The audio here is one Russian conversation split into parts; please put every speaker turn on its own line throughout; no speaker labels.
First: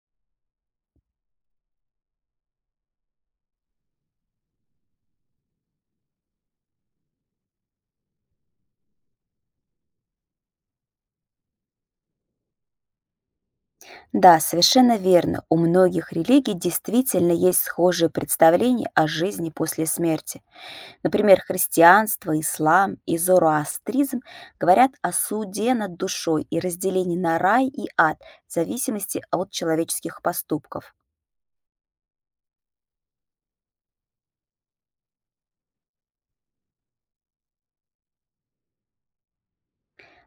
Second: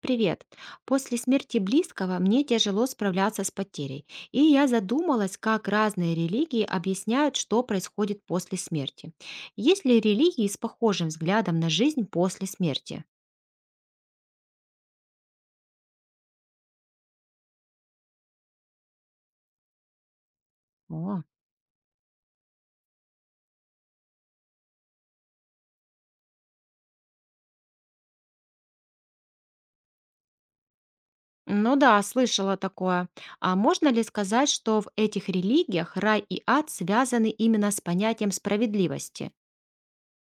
Привет. После смерти близкого мне тяжело справляться с потерей, и я задумалась, как разные религии объясняют, что происходит после смерти. Есть ли религии с похожим взглядом на жизнь после смерти?
Да, совершенно верно. У многих религий действительно есть схожие представления о жизни после смерти.
О.
Например, христианство, ислам и зороастризм говорят о суде над душой и разделении на рай и ад в зависимости от человеческих поступков.
Ну да, слышала такое. А можно ли сказать, что в этих религиях рай и ад связаны именно с понятием справедливости?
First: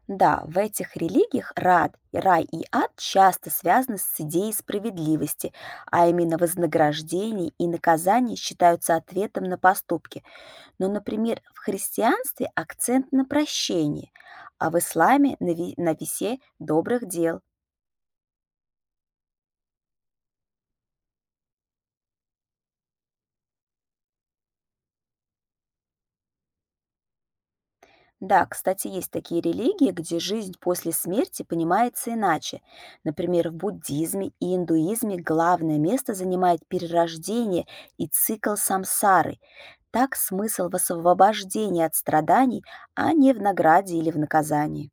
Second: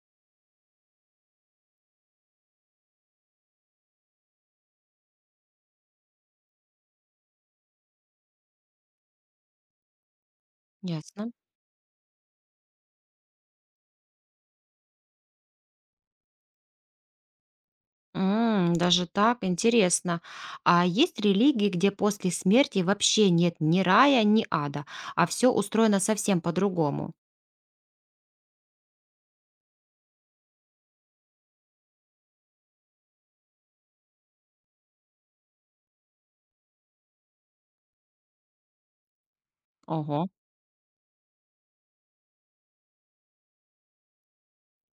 Да, в этих религиях рай и ад часто связаны с идеей справедливости, а именно вознаграждение и наказание считаются ответом на поступки. Но,
Ясно.
например, в христианстве акцент на прощении, а в исламе на, на весе добрых дел.
М, даже так, интересно. А есть религии, где после смерти вообще нет ни рая, ни ада, а все устроено совсем по-другому?
Да, кстати, есть такие религии, где жизнь после смерти понимается иначе. Например, в буддизме и индуизме главное место занимает перерождение и цикл самсары. Так
Ого.
смысл в освобождении от страданий, а не в награде или в наказании.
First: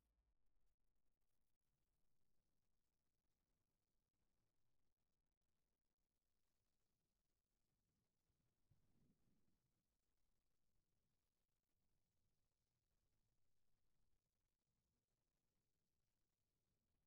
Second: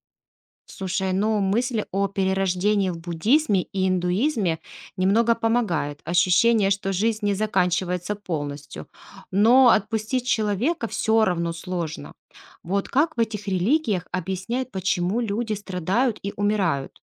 Слушай, ну мысли о перерождении в буддизме и индуизме немного помогают. Ощущение, что жизнь не заканчивается полностью. Но отпустить человека все равно сложно. Вот как в этих религиях объясняют, почему люди страдают и умирают?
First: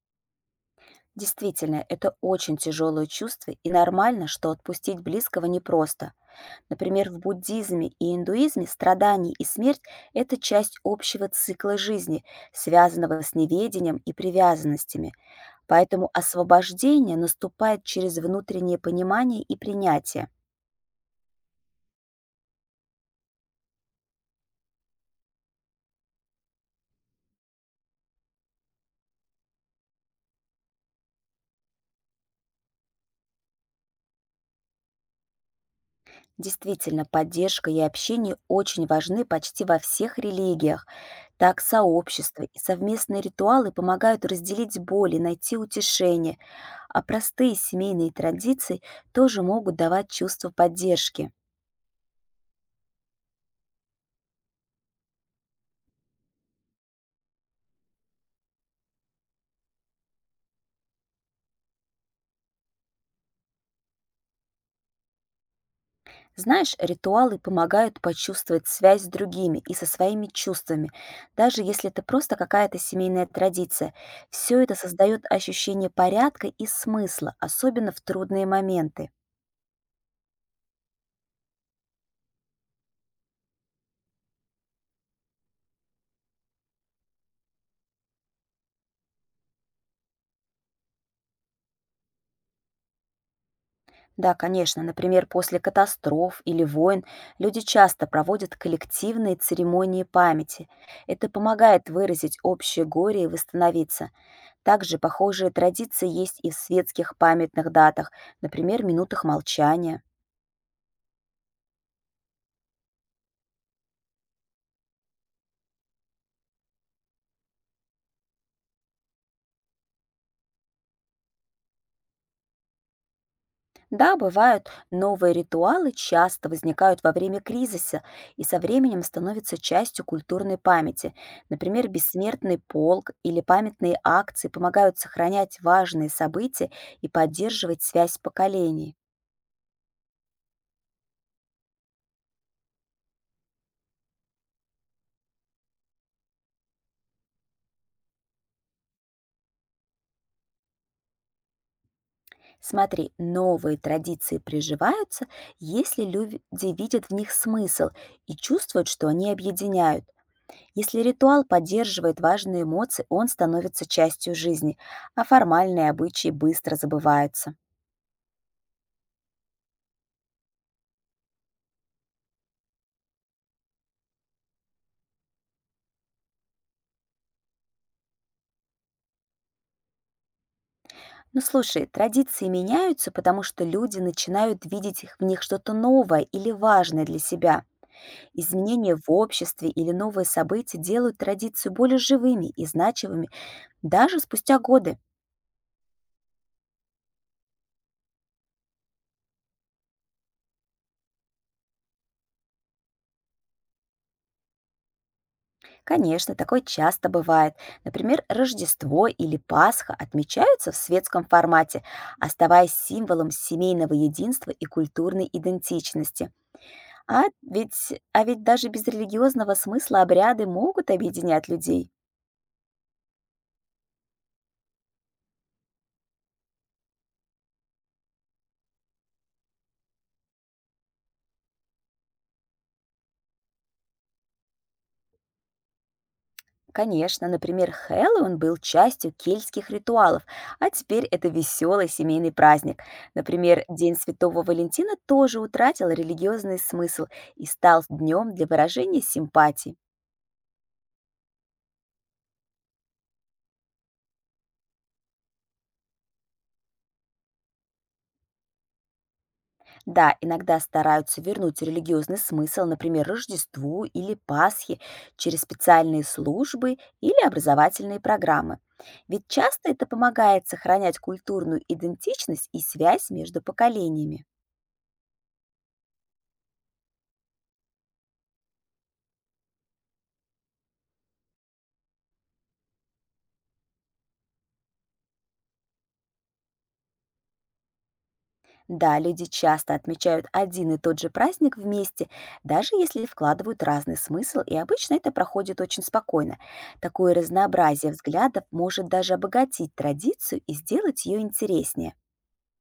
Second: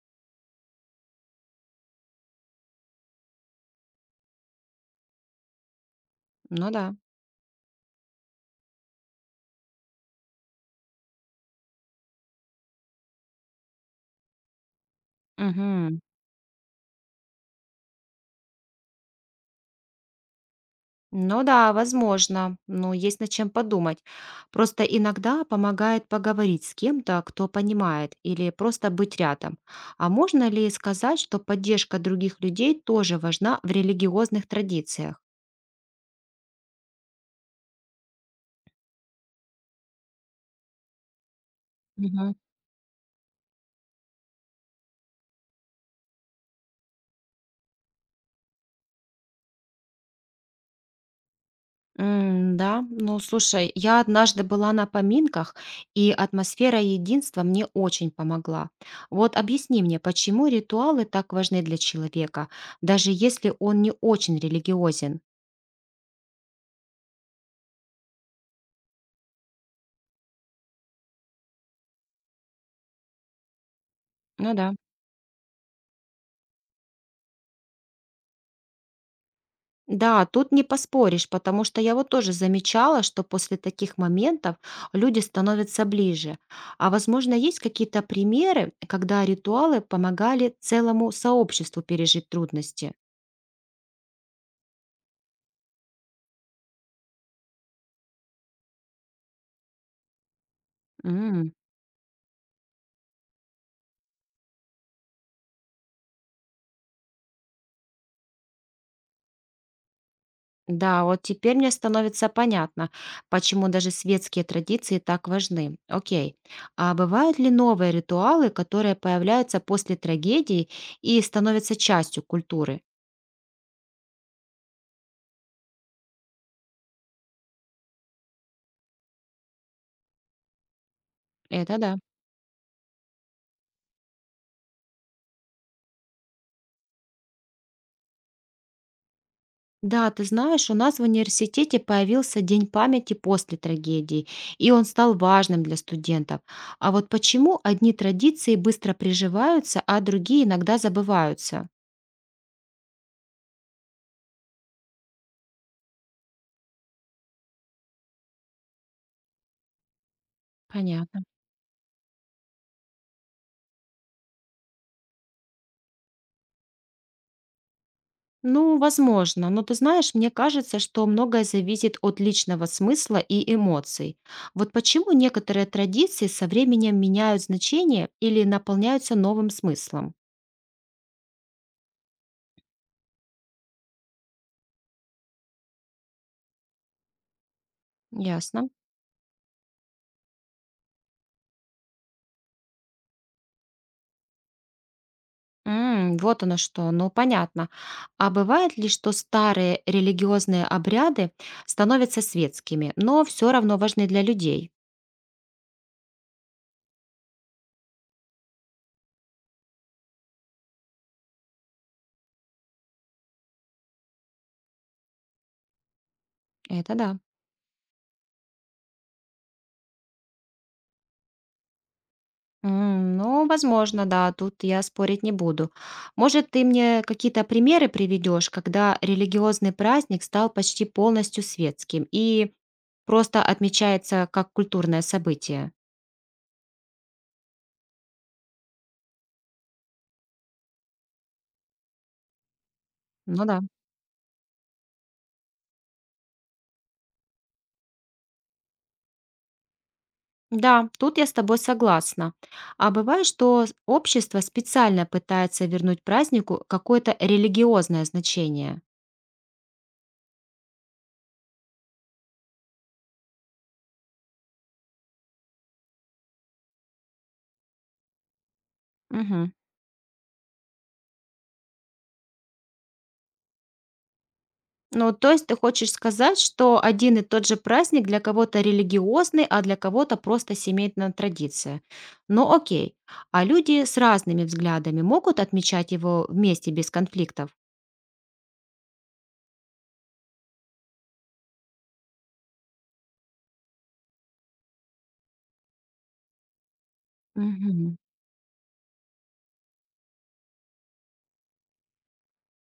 Действительно, это очень тяжелое чувство, и нормально, что отпустить близкого непросто.
Ну да.
Например, в буддизме и индуизме страдание и смерть – это часть общего цикла жизни, связанного с неведением и привязанностями.
Мгм.
Поэтому освобождение наступает через внутреннее понимание и принятие.
Ну да, возможно, но есть над чем подумать. Просто иногда помогает поговорить с кем-то, кто понимает, или просто быть рядом. А можно ли сказать, что поддержка других людей тоже важна в религиозных традициях?
Действительно, поддержка и общение очень важны почти во всех религиях. Так
Мгм.
сообщества и совместные ритуалы помогают разделить боль и найти утешение, а простые семейные традиции тоже могут давать чувство поддержки.
М, да, ну слушай, я однажды была на поминках, и атмосфера единства мне очень помогла. Вот объясни мне, почему ритуалы так важны для человека, даже если он не очень религиозен?
Знаешь, ритуалы помогают почувствовать связь с другими и со своими чувствами, даже если это просто какая-то семейная традиция.
Ну
Все это
да.
создает ощущение порядка и смысла, особенно в трудные моменты.
Да, тут не поспоришь, потому что я вот тоже замечала, что после таких моментов люди становятся ближе. А возможно, есть какие-то примеры, когда ритуалы помогали целому сообществу пережить трудности?
Да, конечно, например, после катастроф или войн люди часто проводят коллективные церемонии памяти. Это
М.
помогает выразить общее горе и восстановиться. Также похожие традиции есть и в светских памятных датах, например, минутах молчания.
Да, вот теперь мне становится понятно, почему даже светские традиции так важны. Окей. А бывают ли новые ритуалы, которые появляются после трагедии и становятся частью культуры?
Да, бывают новые ритуалы, часто возникают во время кризиса и со временем становятся частью культурной памяти.
Это
Например,
да.
бессмертный полк или памятные акции помогают сохранять важные события и поддерживать связь поколений.
Да, ты знаешь, у нас в университете появился День памяти после трагедии, и он стал важным для студентов. А вот почему одни традиции быстро приживаются, а другие иногда забываются?
Смотри, новые традиции приживаются, если люди видят в них смысл и чувствуют, что они объединяют. Если
Понятно.
ритуал поддерживает важные эмоции, он становится частью жизни, а формальные обычаи быстро забываются.
Ну, возможно, но ты знаешь, мне кажется, что многое зависит от личного смысла и эмоций. Вот почему некоторые традиции со временем меняют значение или наполняются новым смыслом?
Ну слушай, традиции меняются, потому что люди начинают видеть в них что-то новое или важное для себя.
Ясно.
Изменения в обществе или новые события делают традицию более живыми и значимыми даже спустя годы.
М, вот оно что, ну понятно. А бывает ли, что старые религиозные обряды становятся светскими, но все равно важны для людей?
Конечно, такое часто бывает. Например, Рождество или Пасха отмечаются в светском формате, оставаясь символом семейного единства и культурной идентичности.
Это да.
А ведь, а ведь даже без религиозного смысла обряды могут объединять людей.
М, ну, возможно, да, тут я спорить не буду. Может, ты мне какие-то примеры приведешь, когда религиозный праздник стал почти полностью светским и просто отмечается как культурное событие?
Конечно, например, Хэллоуин был частью кельтских ритуалов, а теперь это веселый семейный праздник.
Ну да.
Например, День Святого Валентина тоже утратил религиозный смысл и стал днем для выражения симпатии.
Да, тут я с тобой согласна. А бывает, что общество специально пытается вернуть празднику какое-то религиозное значение.
Да, иногда стараются вернуть религиозный смысл, например, Рождеству или Пасхе, через специальные службы или образовательные программы. Ведь
Мгм.
часто это помогает сохранять культурную идентичность и связь между поколениями.
Ну, то есть ты хочешь сказать, что один и тот же праздник для кого-то религиозный, а для кого-то просто семейная традиция. Ну, окей. А люди с разными взглядами могут отмечать его вместе без конфликтов?
Да, люди часто отмечают один и тот же праздник вместе, даже если вкладывают разный смысл, и обычно это проходит очень спокойно. Такое разнообразие
Мгм.
взглядов может даже обогатить традицию и сделать ее интереснее.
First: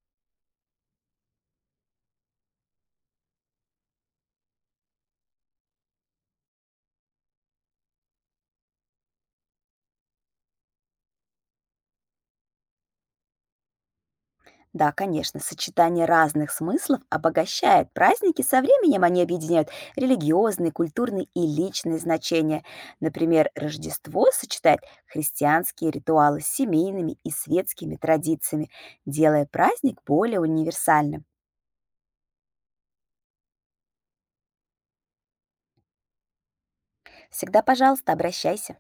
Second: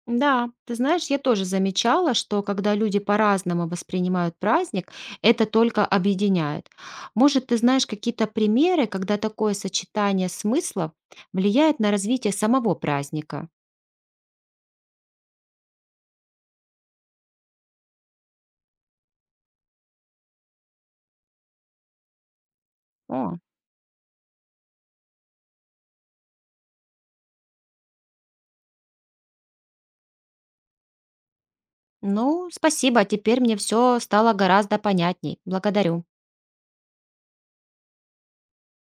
Да, ты знаешь, я тоже замечала, что когда люди по-разному воспринимают праздник, это только объединяет. Может, ты знаешь какие-то примеры, когда такое сочетание смыслов влияет на развитие самого праздника?
Да, конечно, сочетание разных смыслов обогащает праздники, со временем они объединяют религиозные, культурные и личные значения.
О,
Например, Рождество сочетает христианские ритуалы с семейными и светскими традициями, делая праздник более универсальным.
ну, спасибо, теперь мне все стало гораздо понятней. Благодарю.
Всегда, пожалуйста, обращайся.